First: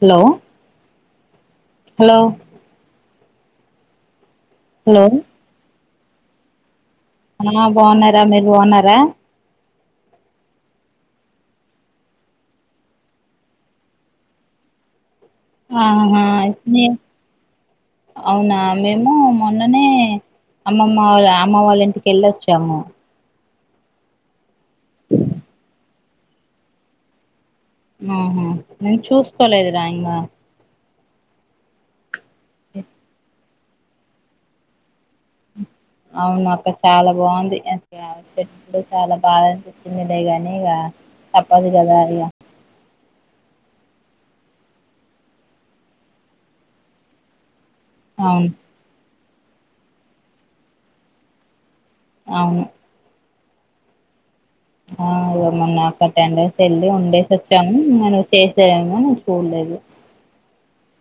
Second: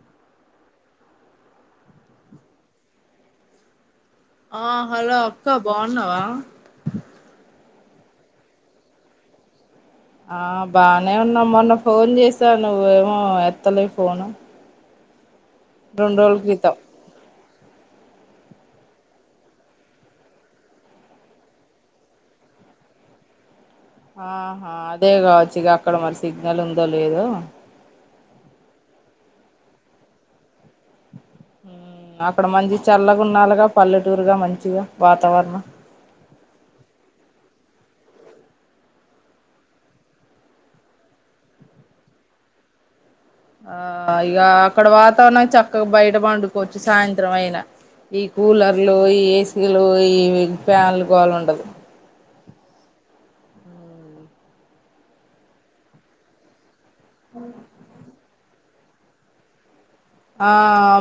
Hello hello ఆ hello అక్క బాగున్నావా ఆ బాగున్నారా మీరు బాగున్నారా ఆ బానే ఉన్నా మొన్న ఫోన్ చేశా నువ్వు ఏమో ఎత్తలే ఫోను ఆహ రెండు రోజుల క్రితం [unintelligible] అవునా మేము మొన్ననే అమ్మమ్మ వాళ్ అమ్మ వాళ్ళ ఇంటికి వెళ్ళొచ్చాము ఆహా అదే కావచ్చు ఇక అక్కడ మరి సిగ్నల్ ఉందో లేదు ఆహా నేను చూసుకోలేదు రా ఇకా అక్కడ మంచి చల్లగా ఉండాలిగా పల్లెటూరుగా మంచిగా వాతావరణం అవును అక్క చాలా బాగుంది ఆ చాలా బాధనిపించిందిలే గానీ ఇక తప్పదు కదా అ ఆ ఇక అక్కడ వాతావరణం చక్కగా బయట పండుకోవచ్చు సాయంత్రం అయినా ఈ అవును కూలర్లు ఈ ఏసీలు ఈ ఫ్యాన్లు గోల ఉండదు అవును ఆ ఇగ మొన్న టెన్ డేస్ వెళ్ళి ఉండేసి వచ్చాము చేశాను చూడలేదు ఆ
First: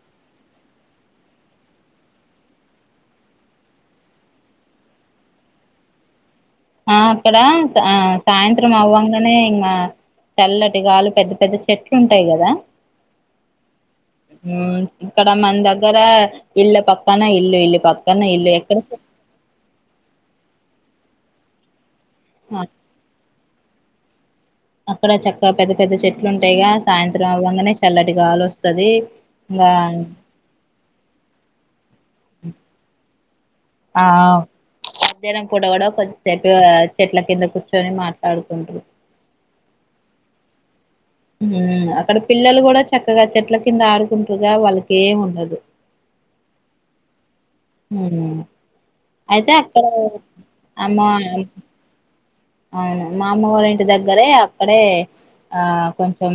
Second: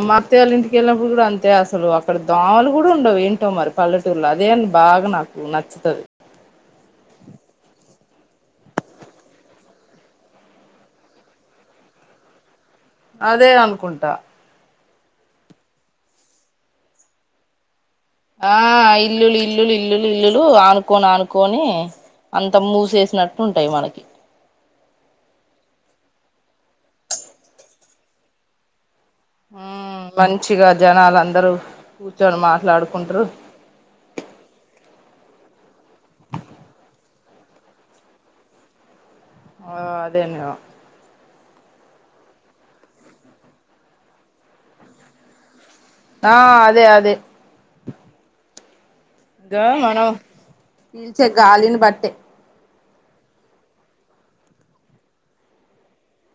మా అత్తయ్య వాళ్ళు ఇంటికివెళ్ళినప్పుడు కూడా అంతే అసలు అక్కడ దోమలు కూడా ఉండవు ఏంటో మరి పల్లెటూలా అదే బాగా నాకు నచ్చితది ఆ అక్కడ ఆ సాయంత్రం అవ్వంగానే ఇంకా చల్లటిగాలు పెద్ద పెద్ద చెట్లు ఉంటాయి కదా అదే అనుకుంటా మ్మ్ ఇక్కడ మన దగ్గర ఇల్లు పక్కన ఇల్లు ఇల్లు పక్క ఆ ఇల్లులు ఇల్లులు ఇల్లులు ఇల్లులు ఆనుకోని ఆనుకోని అంత ఆ మూసేసినట్టు ఉంటాయి మనకి అక్కడ చక్క పెద్ద పెద్ద చెట్లు ఉంటాయిగా సాయంత్రం అవంగానే చల్లటిగాలి వస్తది ఆ ఇంగా మంచిగా జనాలు అందరూ కూర్చొని మాట్లాడుకుంటారు ఆ కూడా కూడా కొద్దిసేప చెట్ల కింద కూర్చొని మాట్లాడుకుంటారు ఆ అదేన్న హు అక్కడ పిల్లలు కూడా చక్కగా చెట్ల కింద ఆడుకుంటుగా వాళ్లకు ఏం ఉండదు ఆ అదే అదే ఉహ్ అయితే ఇంకా అక్కడ మనం అమ్మ పీల్చే గాలిని బట్టే అవును మా అమ్మవారి ఇంటి దగ్గరే అక్కడే ఆ కొంచెం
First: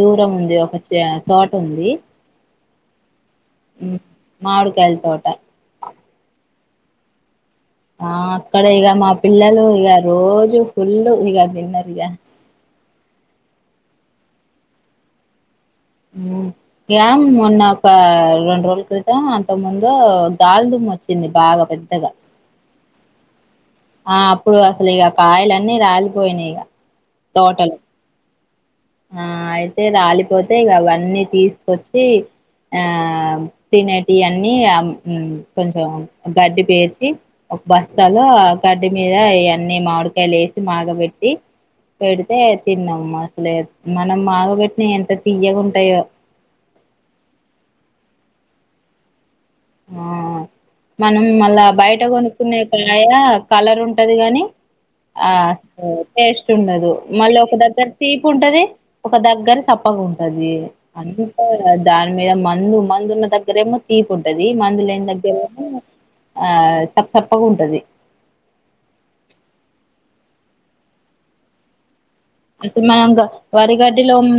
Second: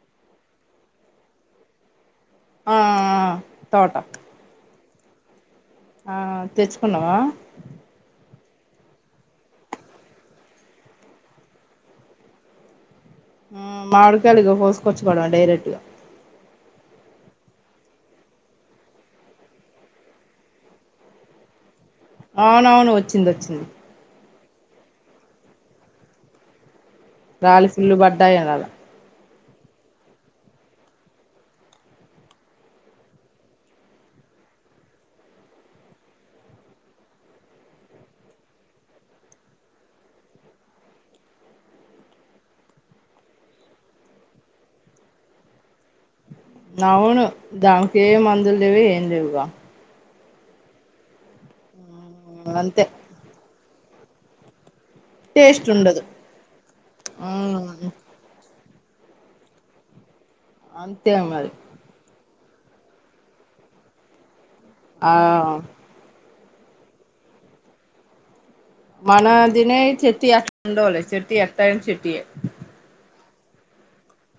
దూరం ఉంది ఒక తోట ఉంది ఆఆ హు మామిడికాయ తోట ఆ తెచ్చుకున్నవా ఆ అక్కడ ఇక మా పిల్లలు ఇక రోజు ఫుల్ ఇక తిన్నరు ఇగ ఆ మామిడికాయల్ని కోసుకొని ఆచ్చుకోడవ డైరెక్ట్ గా ఏం మొన్న ఒక రెండు రోజుల క్రితం అంతకు ముందు గాల్ దుమ్ము ఓచ్చింది. బాగా పెద్దగా అవునవును ఓచ్చింది వోచ్చింది. ఆ అప్పుడు అసలు ఇగ కాయలన్నీ రాలిపోయినాయి ఇగ రాలీ ఫుల్లు పడ్డాయి. ఆ అయితే రాలిపోతే ఇగ అవన్నీ తీసుకొచ్చి ఆమ్ తినేటి అన్ని ఆమ్ ఉం కొంచెం గడ్డిపేసి ఒక బస్తాలో ఆ గడ్డి మీద ఇయన్ని మామిడికాయలు ఎసి మాగబెట్టి పెడితే తిన్నాము అసలే మనం మాగబెట్టినాయి ఎంత తీయగాంటాయో. అవును దానికి ఏ మందులు లేవు ఏం లేవుగా. ఆ మనం మళ్ళా బయట కొనుక్కునే అంతే కాయ కలర్ ఉంటది గాని ఆ టేస్ట్ ఉండదు టేస్ట్ ఉండదు మళ్ళీ ఒక దగ్గర మ్మ్ తీపు ఉంటది. ఒక దగ్గర సప్పగ ఉంటది అంతే అందు మరి దాని మీద మ మందు మందున్న దగ్గరేమో తీపు ఉంటది మందు లేని దగ్గర ఆ ఆ సప్పప్పగా ఉంటది. మనదినే చెట్ అండలే చెట్ ఎట్ట చెట్టి అసలు మనం గా వరిగడ్డిలో ఉమ్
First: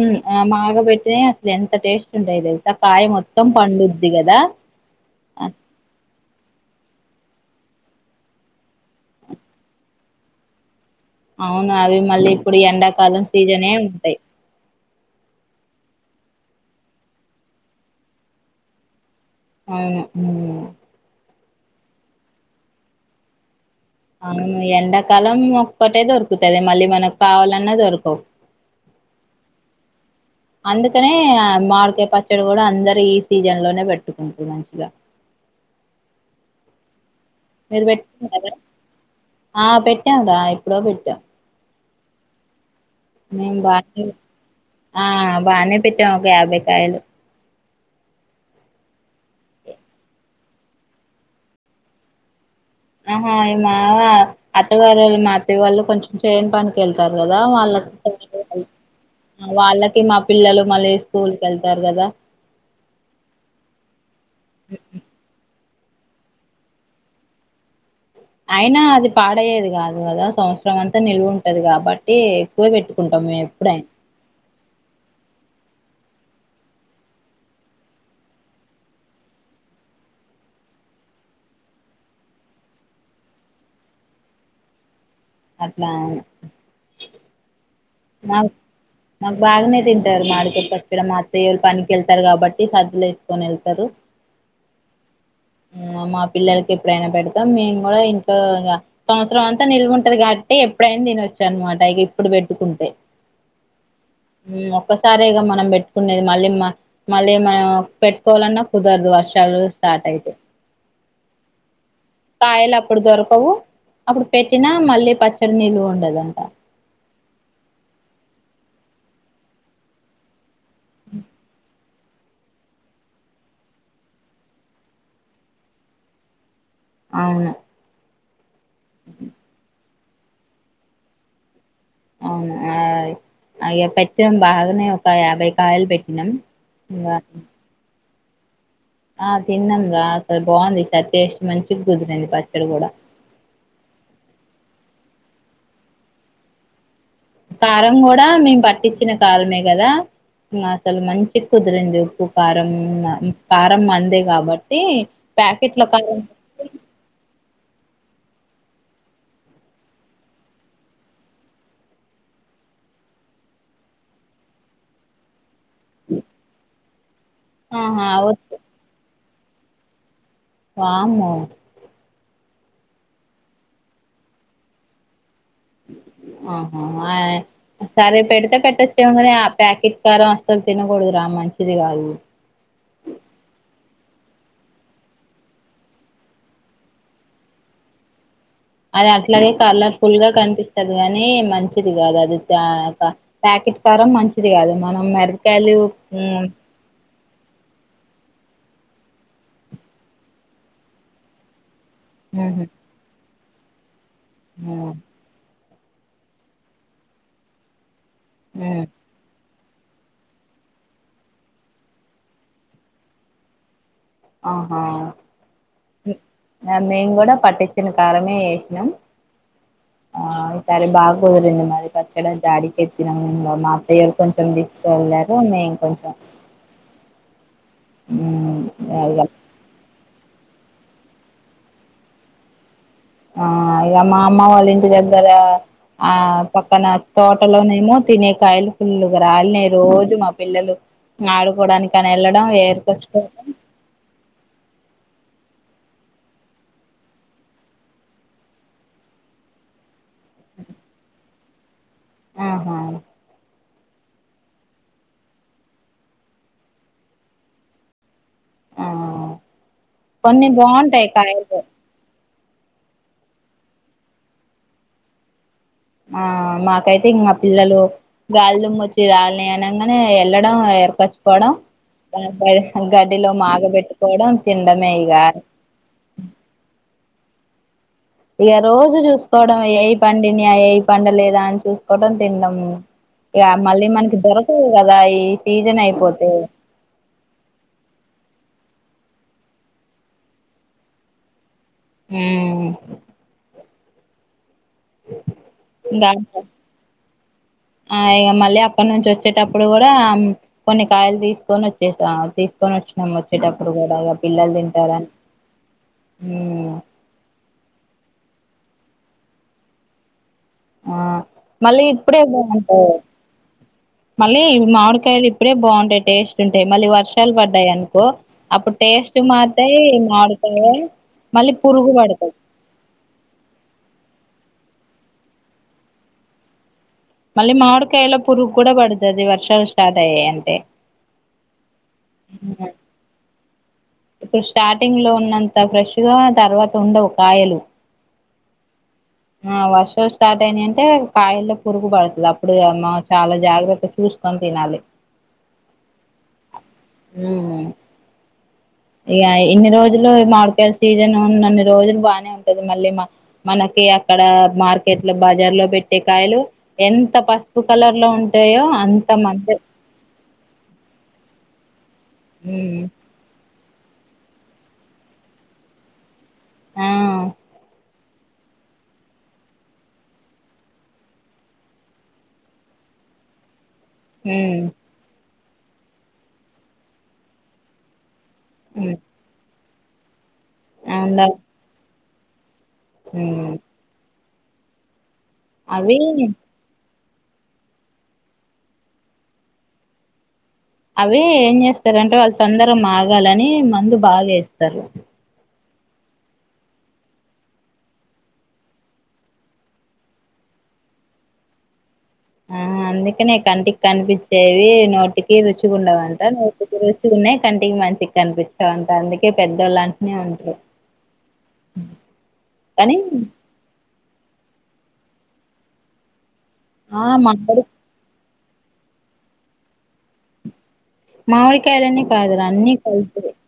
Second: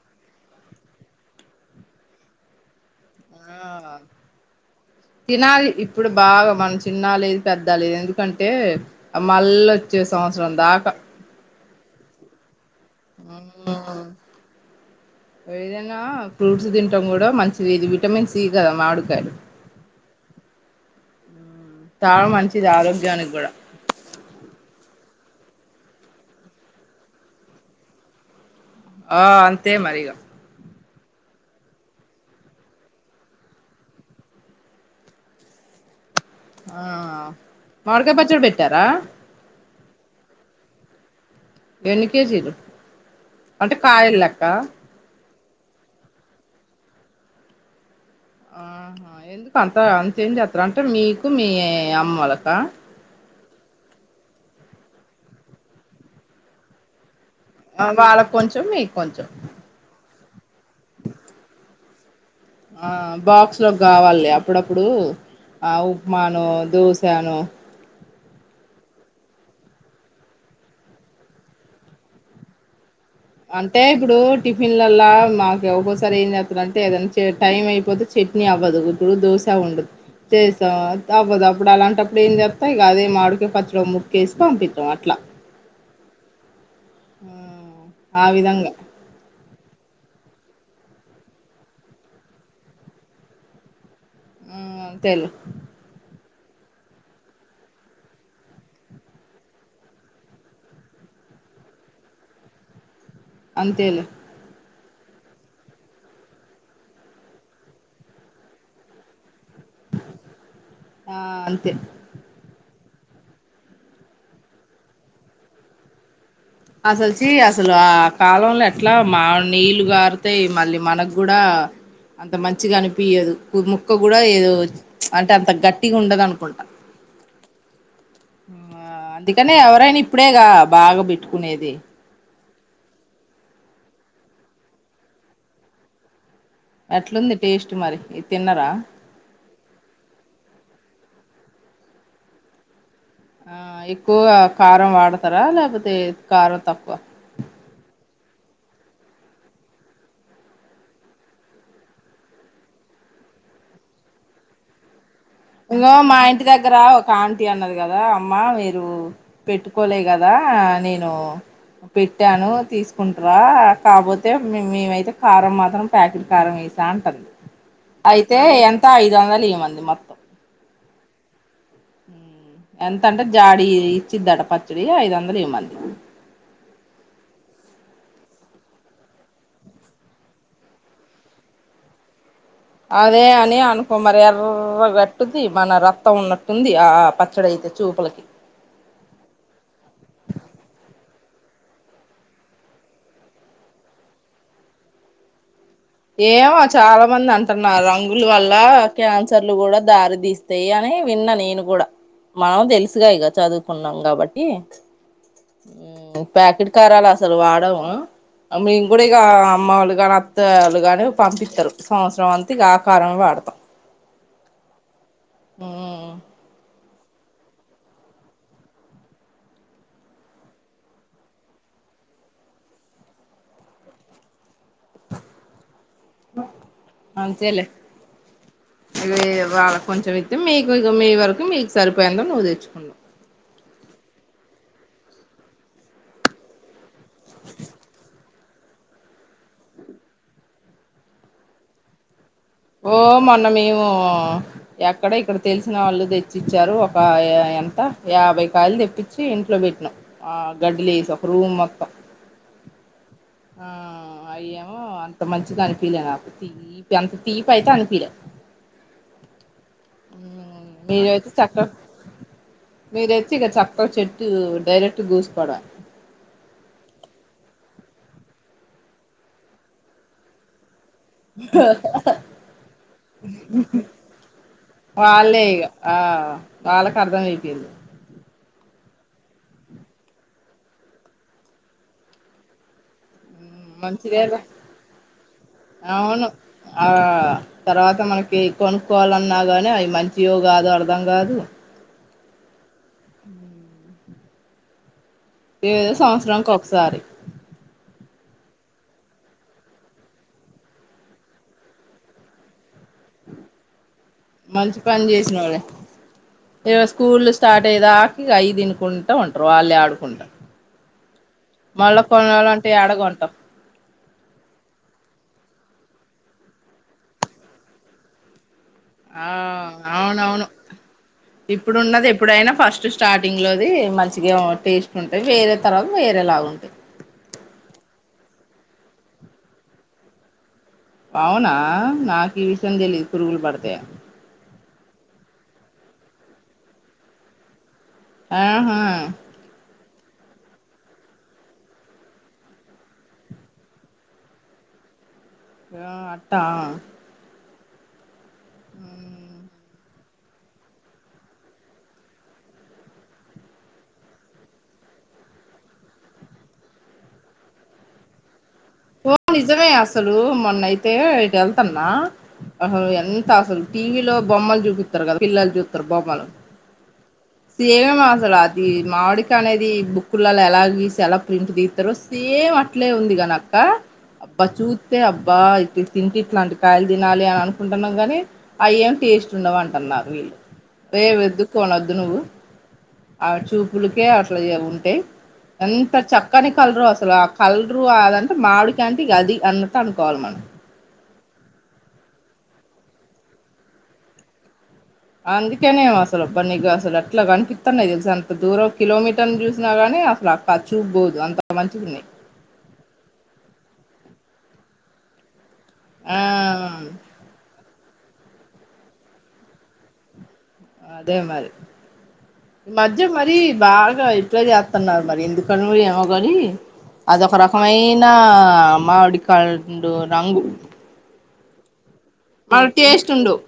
మాగబెట్టితే అసలు ఎంత టేస్ట్ ఉంటాయో తెలుసా కాయ మొత్తం ఆ పండుద్ది కదా. తినాలి ఇప్పుడు బాగా మనం సిన్నలి పెద్దాల ఎందుకంటే మళ్ళ వచ్చే సంవత్సరం దాకా అవును అవి మళ్ళీ ఇప్పుడు ఎండాకాలం సీజనే మ్మ్ ఉంటాయి. ఏదైనా ఫ్రూట్స్ తింటాం కూడా మంచిది ఇది విటమిన్స్ సి కదా మామిడికాయలు. అవునా ఉమ్ చాలా మంచిది ఆరోగ్యానికి కూడా అవును ఎండాకాలం ఒక్కటే దొరుకుతది మళ్లీ మనకు కావాలన్నా దొరకవు. ఆ అంతే మరి ఇగ అందుకనే ఆ మాడికాయ పచ్చడ కూడా అందరు ఈ సీజన్ లోనే పెట్టుకుంటారు మంచిగా ఆ మీరు మామిడికాయ పచ్చడి పెట్టుకున్నారా పెట్టారా ఆ పెట్టాం రా ఎప్పుడో పెట్టాం ఎన్ని కేజీలు మేము అంటే బానే కాయలు లెక్క ఆ బాగానే పెట్టాం ఒక యాభైకాయలు. ఆహా ఎందుకు అంత అంత ఏం చేస్తారు అంటే మీకు మీ అమ్మోలక ఆహా మా అత్తగారు వాళ్ళు మా అత్త వాళ్ళు కొంచెం చేను పనికి వెళ్తారు. కదా ఆ వాళ్ళకు కొంచెం వాళ్ళకి మీకు కొంచెం వాళ్ళకి మా పిల్లలు మళ్ళీ స్కూల్ కెళ్తారు కదా ఆ బాక్స్ లోకి కావాలి లే అప్పుడప్పుడు ఆ ఉప్మాను దోసాను అయినా అది పాడయ్యేది కాదు కదా సంవత్సరం అంతా నిల్వు ఉంటది కాబట్టి ఎక్కువ బెట్టు అంటే ఇప్పుడు టిఫిన్ లలా మాకు ఇవ ఒక్కోసా సరే ఏం చేస్తారు అంటే ఏదైనా టైం అయిపోతే చట్నీ అవ్వదు ఇప్పుడు దోశ ఉండదు. చేసాం అవ్వదు అప్పుడు అలాంటప్పుడు ఏం చెతం ఇక అదే మామిడికాయ పచ్చడిలో ముక్క వేసి పంపించాం అట్లా అట్లా అవును ఆ ఆ విధంగా నాకు బాగానే తింటారు మాడికిన మా అత్తయ్యాయోళ్ళు పనికి వెళ్తారు కాబట్టి సద్ద్దలు వేసుకొని వెళ్తారు ఆ తెలు ఆ మా పిల్లలకి ఎప్పుడైనా పెడతాం మేము కూడా ఇంట్లో సంవత్సరం అంతా నిల్వ ఉంటది కాబట్టి ఎప్పుడైనా తినచ్చఅన్నమాట ఇక ఇప్పుడు పెట్టుకుంటే అంతేలే ఒక్కసారేగా మనం పెట్టుకునేది మళ్ళీ మళ్ళీ మనం పెట్టుకోవాలన్నా కుదరదు వర్షాలు స్టార్ట్ అయితే హ అంతే కాయలు అప్పుడు దొరకవు అప్పుడు పెట్టినా మళ్ళీ పచ్చడి నిల్వ ఉండదంట వచ్చి అసలు ఆ కాలంలో ఎట్లా మా నీళ్ళు గారుతాయి మళ్ళీ మనకుగూడ అంత మంచిగా అనిపియ్యదు ముక్క కూడా ఏదో అంటే అంత గట్టిగా ఉండదు అనుకుంటా అవును అందుకనే ఎవరైనా ఇప్పుడేగా బాగా పెట్టుకునేది అవును అ అయ్యో పెట్టాం బాగానే ఒక యాభై కాయలు పెట్టినాం ఇంగా అట్లుంది టేస్ట్ మరి ఇది తిన్నరా ఆ తిన్నాం రా అ బాగుంది చ టేస్ట్ మంచిగా కుదిరింది పచ్చడి కూడా ఆ ఎక్కువగా కారం వాడతారా లపోతే కారం తక్కువ కారం కూడా మేము పట్టించిన కారమే కదా ఇ అసలు మంచి కుదిరింది ఉప్పు కారం కారం మందె కాబట్టి ప్యాకెట్ల ఇగో మా కారం ఇంటి దగ్గర ఒక ఆంటి అన్నది కదా అమ్మ మీరు పెట్టుకోలే కదా నేను పెట్టాను తీసుకుంటావా కాపోతే మేమైతే కారం మాత్ర ప్యాకట్ కారం వేసా అంటంది ఆహా అయితే వద్దు ఎంత ఐదు వందలు ఇయమంది మొత్తం వామ్మో ఎంతంటే జాడి ఇచ్చిదట పచ్చడి ఐదు వందలు ఇవ్వమంది [unintelligible] ఆహా ఆ సరే పెడతే పెట్టచ్చేమో గాని ఆ ప్యాకెట్ కారం అసలు తినకూడదురా మంచిది గాదు అదే అని అనుకో మరి ఎర్ర గట్టుది మన రక్తం ఉన్నట్టుంది ఆ పచ్చడి అయి చూపలకి అది అట్లాగే కలర్ ఫుల్ గా కనిపిస్తది గాని మంచిది కాదు అది పాకెట్ కారం మంచిది కాదు మనం మెరకాయలు కొంతమంది అంటున్నారు రంగులు వల్ల క్యాన్సర్లు కూడా దారి తీస్తాయి అని విన్నా నేను కూడా మనం తెలుసుగా ఇక చదువుకున్నాం కాబట్టి ప్యాకెట్ కారాలు అసలు వాడవు అ మేము కూడా ఇకా అమ్మ వాళ్ళ గాని అత్త వాళ్ళు ని పంపిస్తారు సంవత్సరం అంతా ఆకారమే వాడతాం ఆహా ఉ మేము కూడా పట్టించిన కారమే ఏసినం ఆ ఈ సారి బాగా కుదిరింది మరి పచ్చడి జాడికిెత్తినము మా అత్తయ్యరు కొంచెం మేము కొంచం మంచిేలే ఇది వాళ కొంచం అయి మీ మ వరకు మీకు సరిపోయిందో నువ్వు తెచ్చుకున్నావు ఆ ఇక మా అమ్మ వాళ్ళ ఇంటి దగ్గర ఆ పక్కన తోటలోన ఉన్నిన్న తినే కాయలు పుల్లుగా రాలినాయి రోజు మా పిల్లలు ఆడుకోవడానికి అని వెళ్ళ ఓ మాల్ల మేము ఎక్కడో ఇక్కడ తెలిసిన వాళ్ళు తెచ్చిచ్చారు ఒక ఎంత యాభై కాయలు తెప్పించి ఇంట్లో పెట్టినా ఆ గడ్డి లో వేసా ఒక రూమ్ మొత్తం ఆహా ఆ అయ్యేమో అంత మంచిగా అనిపిలే నాకు తీపి అంత తీపి అయితే అనిపిలే ఆ కొన్ని బాగుంటాయి మీరు అయితే కాయలు తక్కువ మీరు వచ్చి ఇక చక్కాగ చెట్టు డైరెక్ట్ జూసుకాడ ఆ మాకైతే ఇంకా మా పిల్లలు గాలి దుమ్ము వచ్చి రాలినాయి అనంగానే వెళ్ళడం ఎర్ తెచ్చుకోవడం గడ్డిలో మాగబెట్టుకోవడం తినడమే ఇగా వాళ్ళే ఇక ఆ వాళ్ళకు అర్థం అయిపోయింది ఇగా రోజు చూసుకోవడం ఏయి పండినియా ఏయి పండలేదా అని చూసుకోవడం తిండము ఇక మళ్ళీ మనకి మంచిదేలే దొరకవు కదా ఈ సీజన్ అవును అయిపోతే ఆ తర్వాత మనకి కొనుక్కోవాలన్నా కానీ అవి మంచివొ కాదో అర్ధం కాదు మ్మ్ ఆ అవునున్నా ఆ ఇగా సంవత్సరానికి ఒకసారి మా మళ్ళా అక్కడ నుంచి వచ్చేటప్పుడు కూడా కొన్ని కాయలు తీసుకొని వచ్చేసాం తీసుకొని వచ్చినాం వచ్చేటప్పుడు ఇప్పుడు కూడ ఆగాం మంచి పని చేసినావులే ఉమ్ ఇక స్కూల్ స్టార్ట్ అయ్యేదాక ఇక అవి తినుకుంటా ఉంటారు వాళ్ళే ఆడుకుంటా ఆ మళ్ళీ మళ్ళా ఇప్పుడే కొనాలంటే యాడ బాగుంటాయి కొంటాం మళ్ళీ మామిడికాయలు ఇప్పుడే బాగుంటాయి టేస్ట్ ఉంటాయి మళ్ళీ వర్షాలు పడ్డాయి అనుకో అప్పుడు టేస్ట్ ఆ మారుతాయి అవునవును మాడితో ఇప్పుడున్నది ఎప్పుడైనా ఫస్ట్ స్టార్టింగ్ లోది మంచిగా టేస్ట్ ఉంటాయి వేరే తర్వాత వేరేలాగా ఉంటాయి మళ్ళీ మామిడికాయలో పురుగు కూడా పడుతాది వర్షాలు స్షార్ట్ అయ్యాయి అంటే అవునా నాకు ఈ విషయం తెలిదు పురుగులు పడుతాయని ఇప్పుడు స్టార్టింగ్ లో ఉన్నంత ఫ్రెష్ గా తర్వాత ఉండవు కాయలు ఆహా వర్షం స్టార్ట్ అయినాయి అంటే కాయల్లో పురుగు పడుతాది అప్పుడు చాలా జాగ్రత్త చూసుకొని తినాలి అట్టా ఈగ ఇన్ని రోజులు మాడికాయలు సీజన్ ఉన్న అన్ని రోజులు బాగానే ఉంటది మళ్ళీ మన ఇగ అక్కడ మార్కెట్ లో బజార్ లో పెట్టే కాయలు ఎంత పసుపు కలర్ లో ఉ ఉంటాయో అంత మందే మొన్న అయితే ఇటు వెళ్తున్నా ఉమ్ అహోఎంత అసలు టీవీలో బొమ్మలు చూపిత్తారు కదా పిల్లలు చూత్తారు బొమ్మలు ఆ సేమ్ అసలు అది మామిడికాయ అనేది బుక్కుల్లలో ఎలా గీసి ఎలా ప్రింట్ తిత్తారో సేమ్ అట్లే ఉంది ఇగా కానీ అక్క అబ్బా ఉమ్ చూస్తే అబ్బా తింటే ఇట్లాంటి కాయలు తినాలె అని అనుకుంటున్నాం గాని ఉమ్ అయ్యేమ్ టేస్ట్ ఉండవు అంటున్నారు వీళ్ళు ఏ అవునా వేద్దుకు అనవద్దు నువ్వు ఆ ఉమ్ చూపులకే అట్లా జార ఉంటే ఎంత అవి చక్కని కలరో అసలు కలరు అదంటే మామిడికాయ అంటే అది అన్నట్టు అనుకోవాలె మనం అవి ఏం చేస్తారంటే వాళ్ళు తొందర మగాలని మందు బాగా ఎస్తారు తినేఅసలు అబ్బా నీకు అసలు అట్లా కనిపిస్తన్నాయి తెలుస అంత దూరం కిలోమీటర్ని చూసినాగానీ అసలు అ కల్ చూపుబోదు అంత మంచిగున్నాయి ఆహ అందుకనే కంటికి కనిపించేవి నోటికి రుచి మంచిగుండవంట నోటికి ఆ రుచిగున్నాయి కంటికి మంచిగ కనిపించవంట అందుకే పెద్దోళ్ళలాంటినే ఉంటారు అదే మరి ఈ కానీ మధ్య మరి బాగా ఇప్పుడే చేత్తున్నారు మరి ఎందుకనో ఏమో గాని ఆ అదొక మామిడి రకమైన ఆ మామిడికండు రంగు మామిడికాయలని మళ్ళ టేస్ట్ ఉండవు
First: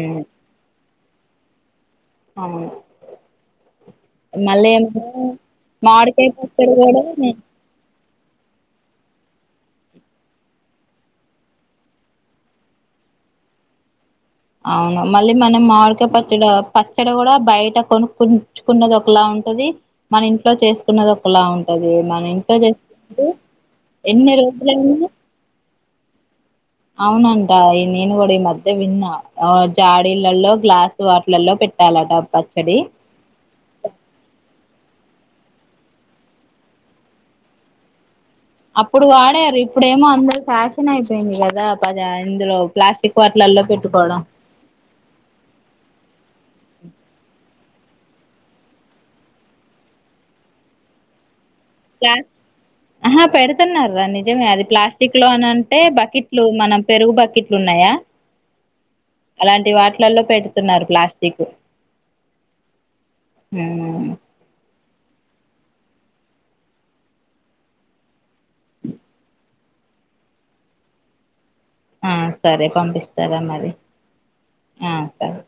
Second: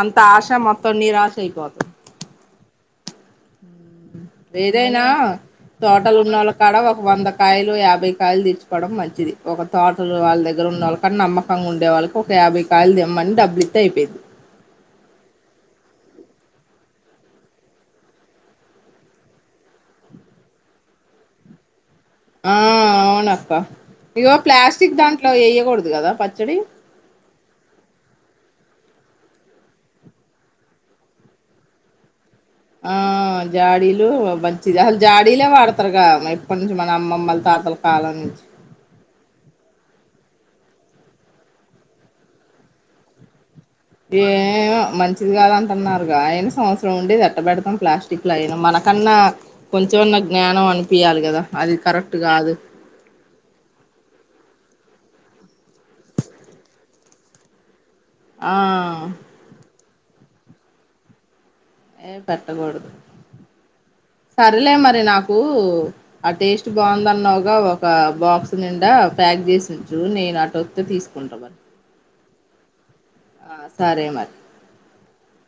అంత ఆశ మొత్తం నిరాశ ఆశ అయిపోతది అవును మళ్ళీ ఏమో ఏదైనా తోటలు మామిడికాయ ఉన్నోళ్ల కాడ పచ్చడి ఒక కూడా వంద నేను కాయలు యాభై కాయలు తెచ్చుకోవడం మంచిది ఒక తోటలు వాళ్ళ దగ్గర ఉన్న వాళ్ళ కాడ నమ్మకంగా ఉండే వాళ్ళకి ఒక యాభై కాయలు తెమ్మన్ ని డబ్బులిస్తే అయిపోయిద్ధి అవును మళ్ళీ మనం మామిడికాయ పచ్చడ పచ్చడ కూడా బయట కొనుకోచుకున్నది ఒకలా ఉం టది మన ఇంట్లో చేసుకున్నది ఒకలా ఉంటది మన ఇంట్లో చేస్ అవునక్కా ఎన్ని రోజులైంది కదా పచ్చడి అవునంట ఇది నేను కూడా విన్న తే విన్నా అ జాడీలళ్ళో గ్లాస్ వాటిలల్లో పెట్టాలట పచ్ ఆ జాడీలు మంచి జ జాడీలే వాడుతారు కద ఎప్పటినుంచో మన అమ్మమ్మల తాతల కాలం నుంచి అప్పుడు వాడారు ఇప్పుడేమో అందరు ఫ్యాషన్ అయిపోయింది కదా పజ ఇందులో ప్లాస్టిక్ వాట్లల్లో ఏమో మంచిది కాదంటున్నారుగా ఆయన సంవత్సరం ఉండేది ఎట్ట పెెడుతాం ప్లాస్టిక్ లో అయినా మనకన్నా కొంచెం అన్నా జ్ఞానం అనిపిియ్యాలి కదా అది కరెక్ట్ ప్లాస్ కాదు ఆహా పెడుతున్నర్ర నిజమే అది ప్లాస్టిక్ లో అని అం టే బకెట్లు మన పెరుగు బకెట్లు ఉన్నాయా అ ట్లళ్ళో పెడుతున్నారు ప్లాస్టిక్ ఏ పెట్టకూడదు సరిలే మరి నాకు కు అ టేస్ట్ బాగుందన్నావుగా ఒక బాక్స్ నిండా ప్యాక్ చేసి ఉంచు నే నేనటోతే తీసుకుంటా మరి ఆ సరే పంపిస్తారా ఆ మరి సరే మరి ఆ సరే